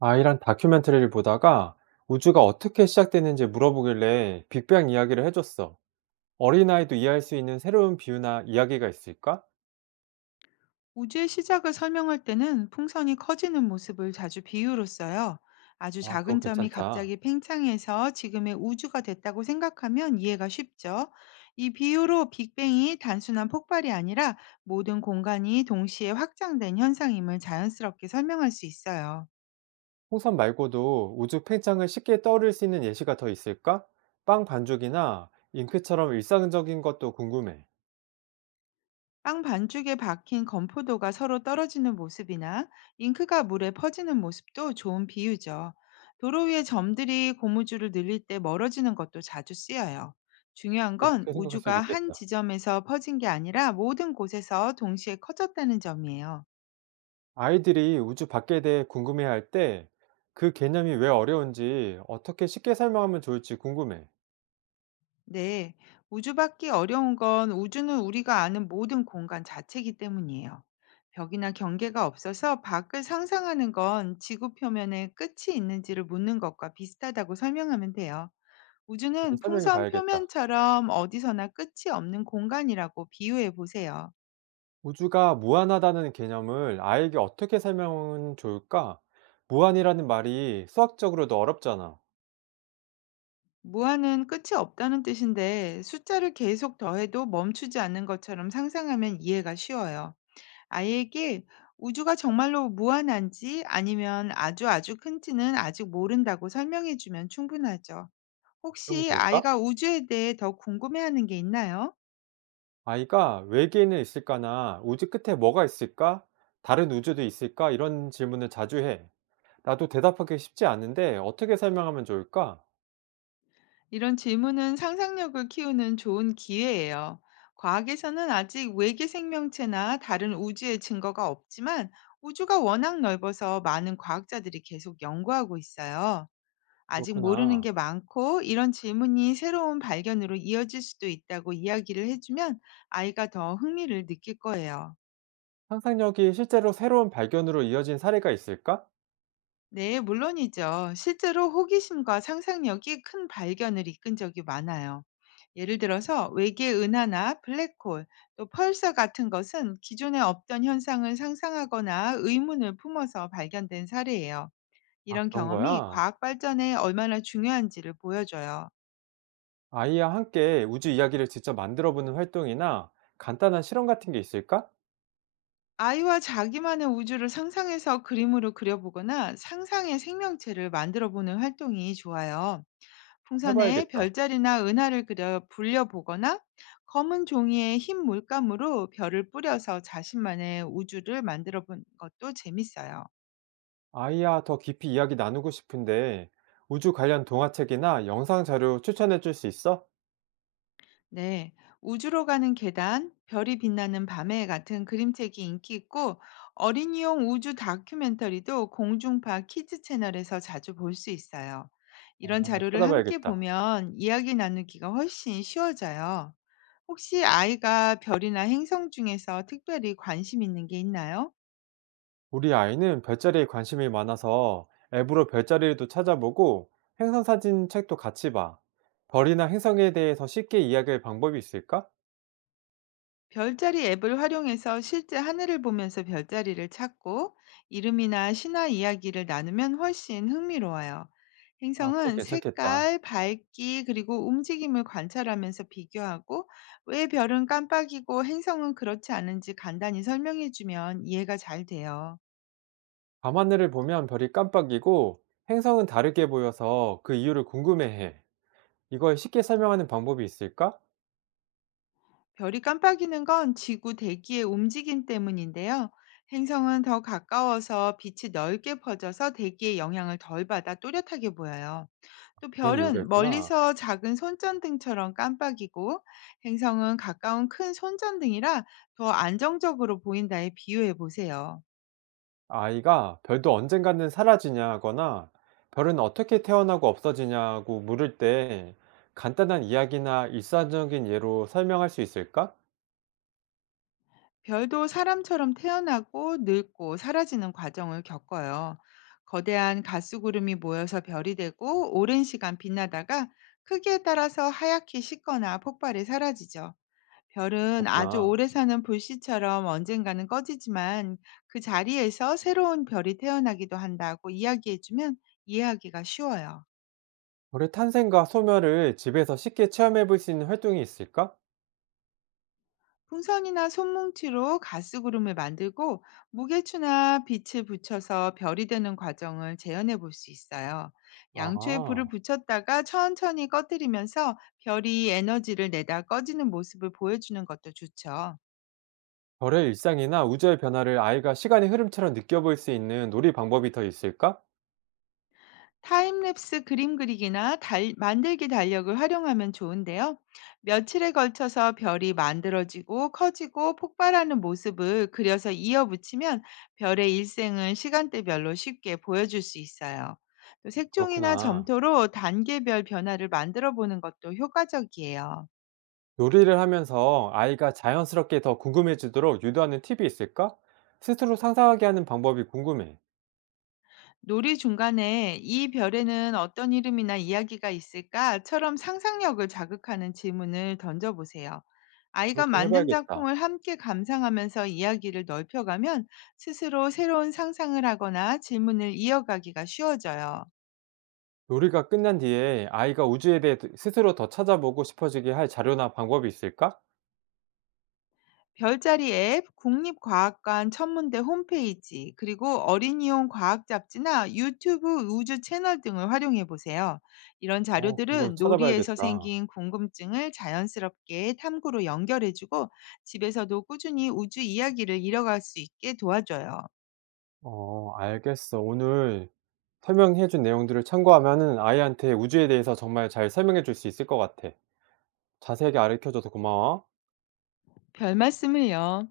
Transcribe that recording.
아이랑 다큐멘터리를 보다가 우주가 어떻게 시작됐는지 물어보길래 빅뱅 이야기를 해줬어. 어린아이도 이해할 수 있는 새로운 비유나 이야기가 있을까? 우주의 시작을 설명할 때는 풍선이 커지는 모습을 자주 비유로 써요. 아주 아, 작은 그거 점이 괜찮다. 갑자기 팽창해서 지금의 우주가 됐다고 생각하면 이해가 쉽죠. 이 비유로 빅뱅이 단순한 폭발이 아니라 모든 공간이 동시에 확장된 현상임을 자연스럽게 설명할 수 있어요. 홍선 말고도 우주 팽창을 쉽게 떠올릴 수 있는 예시가 더 있을까? 빵 반죽이나 잉크처럼 일상적인 것도 궁금해. 빵 반죽에 박힌 건포도가 서로 떨어지는 모습이나 잉크가 물에 퍼지는 모습도 좋은 비유죠. 도로 위에 점들이 고무줄을 늘릴 때 멀어지는 것도 자주 쓰여요. 중요한 건 그렇게 생각할 수도 우주가 한 있겠다. 지점에서 퍼진 게 아니라 모든 곳에서 동시에 커졌다는 점이에요. 아이들이 우주 밖에 대해 궁금해할 때 그 개념이 왜 어려운지 어떻게 쉽게 설명하면 좋을지 궁금해. 네, 우주밖에 어려운 건 우주는 우리가 아는 모든 공간 자체이기 때문이에요. 벽이나 경계가 없어서 밖을 상상하는 건 지구 표면에 끝이 있는지를 묻는 것과 비슷하다고 설명하면 돼요. 그거 우주는 설명해 풍선 봐야겠다. 표면처럼 어디서나 끝이 없는 공간이라고 비유해 보세요. 우주가 무한하다는 개념을 아이에게 어떻게 설명하면 좋을까? 무한이라는 말이 수학적으로도 어렵잖아. 무한은 끝이 없다는 뜻인데 숫자를 계속 더해도 멈추지 않는 것처럼 상상하면 이해가 쉬워요. 아이에게 우주가 정말로 무한한지 아니면 아주 큰지는 아직 모른다고 설명해 주면 충분하죠. 그러면 혹시 될까? 아이가 우주에 대해 더 궁금해하는 게 있나요? 아이가 외계인은 있을까나 우주 끝에 뭐가 있을까? 다른 우주도 있을까? 이런 질문을 자주 해. 나도 대답하기 쉽지 않은데 어떻게 설명하면 좋을까? 이런 질문은 상상력을 키우는 좋은 기회예요. 과학에서는 아직 외계 생명체나 다른 우주의 증거가 없지만 우주가 워낙 넓어서 많은 과학자들이 계속 연구하고 있어요. 아직 모르는 그렇구나. 게 많고 이런 질문이 새로운 발견으로 이어질 수도 있다고 이야기를 해주면 아이가 더 흥미를 느낄 거예요. 상상력이 실제로 새로운 발견으로 이어진 사례가 있을까? 네, 물론이죠. 실제로 호기심과 상상력이 큰 발견을 이끈 적이 많아요. 예를 들어서 외계 은하나 블랙홀, 또 펄사 같은 것은 기존에 없던 현상을 상상하거나 의문을 품어서 발견된 사례예요. 아, 이런 그런 경험이 거야. 과학 발전에 얼마나 중요한지를 보여줘요. 아이와 함께 우주 이야기를 직접 만들어보는 활동이나 간단한 실험 같은 게 있을까? 아이와 자기만의 우주를 상상해서 그림으로 그려보거나 상상의 생명체를 만들어 보는 활동이 좋아요. 풍선에 해봐야겠다. 별자리나 은하를 그려 불려보거나 검은 종이에 흰 물감으로 별을 뿌려서 자신만의 우주를 만들어 본 것도 재밌어요. 아이와 더 깊이 이야기 나누고 싶은데 우주 관련 동화책이나 영상 자료 추천해 줄 수 있어? 네, 우주로 가는 계단, 별이 빛나는 밤에 같은 그림책이 인기 있고 어린이용 우주 다큐멘터리도 공중파 키즈 채널에서 자주 볼 수 있어요. 어, 이런 한번 자료를 함께 찾아봐야겠다. 보면 이야기 나누기가 훨씬 쉬워져요. 혹시 아이가 별이나 행성 중에서 특별히 관심 있는 게 있나요? 우리 아이는 별자리에 관심이 많아서 앱으로 별자리도 찾아보고 행성 사진 책도 같이 봐. 별이나 행성에 대해서 쉽게 이야기할 방법이 있을까? 별자리 앱을 활용해서 실제 하늘을 보면서 별자리를 찾고 이름이나 신화 이야기를 나누면 훨씬 흥미로워요. 아, 그거 행성은 괜찮겠다. 색깔, 밝기, 그리고 움직임을 관찰하면서 비교하고 왜 별은 깜빡이고 행성은 그렇지 않은지 간단히 설명해주면 이해가 잘 돼요. 밤하늘을 보면 별이 깜빡이고 행성은 다르게 보여서 그 이유를 궁금해해. 이걸 쉽게 설명하는 방법이 있을까? 별이 깜빡이는 건 지구 대기의 움직임 때문인데요. 행성은 더 가까워서 빛이 넓게 퍼져서 대기의 영향을 덜 받아 또렷하게 보여요. 또 그런 이유가 별은 있구나. 멀리서 작은 손전등처럼 깜빡이고 행성은 가까운 큰 손전등이라 더 안정적으로 보인다에 비유해 보세요. 아이가 "별도 언젠가는 사라지냐?"거나 "별은 어떻게 태어나고 없어지냐?"고 물을 때 간단한 이야기나 일상적인 예로 설명할 수 있을까? 별도 사람처럼 태어나고 늙고 사라지는 과정을 겪어요. 거대한 가스구름이 모여서 별이 되고 오랜 시간 빛나다가 크기에 따라서 하얗게 식거나 폭발해 사라지죠. 별은 아주 그렇구나. 오래 사는 불씨처럼 언젠가는 꺼지지만 그 자리에서 새로운 별이 태어나기도 한다고 이야기해주면 이해하기가 쉬워요. 별의 탄생과 소멸을 집에서 쉽게 체험해 볼 수 있는 활동이 있을까? 풍선이나 손뭉치로 가스구름을 만들고 무게추나 빛을 붙여서 별이 되는 과정을 재현해 볼 수 있어요. 양초에 불을 아. 붙였다가 천천히 꺼뜨리면서 별이 에너지를 내다 꺼지는 모습을 보여주는 것도 좋죠. 별의 일상이나 우주의 변화를 아이가 시간의 흐름처럼 느껴볼 수 있는 놀이 방법이 더 있을까? 타임랩스 그림 그리기나 만들기 달력을 활용하면 좋은데요. 며칠에 걸쳐서 별이 만들어지고 커지고 폭발하는 모습을 그려서 이어붙이면 별의 일생을 시간대별로 쉽게 보여줄 수 있어요. 또 색종이나 그렇구나. 점토로 단계별 변화를 만들어 보는 것도 효과적이에요. 요리를 하면서 아이가 자연스럽게 더 궁금해지도록 유도하는 팁이 있을까? 스스로 상상하게 하는 방법이 궁금해. 놀이 중간에 이 별에는 어떤 이름이나 이야기가 있을까처럼 상상력을 자극하는 질문을 던져보세요. 아이가 그렇게 해 만든 봐야겠다. 작품을 함께 감상하면서 이야기를 넓혀가면 스스로 새로운 상상을 하거나 질문을 이어가기가 쉬워져요. 요리가 끝난 뒤에 아이가 우주에 대해 스스로 더 찾아보고 싶어지게 할 자료나 방법이 있을까? 별자리 앱, 국립과학관 천문대 홈페이지, 그리고 어린이용 과학 잡지나 유튜브 우주 채널 등을 활용해 보세요. 이런 어, 그런 걸 자료들은 놀이에서 찾아봐야겠다. 생긴 궁금증을 자연스럽게 탐구로 연결해주고 집에서도 꾸준히 우주 이야기를 이어갈 수 있게 도와줘요. 어, 알겠어. 오늘 설명해 준 내용들을 참고하면은 아이한테 우주에 대해서 정말 잘 설명해 줄 수 있을 것 같아. 자세하게 가르쳐 줘서 고마워. 별 말씀을요.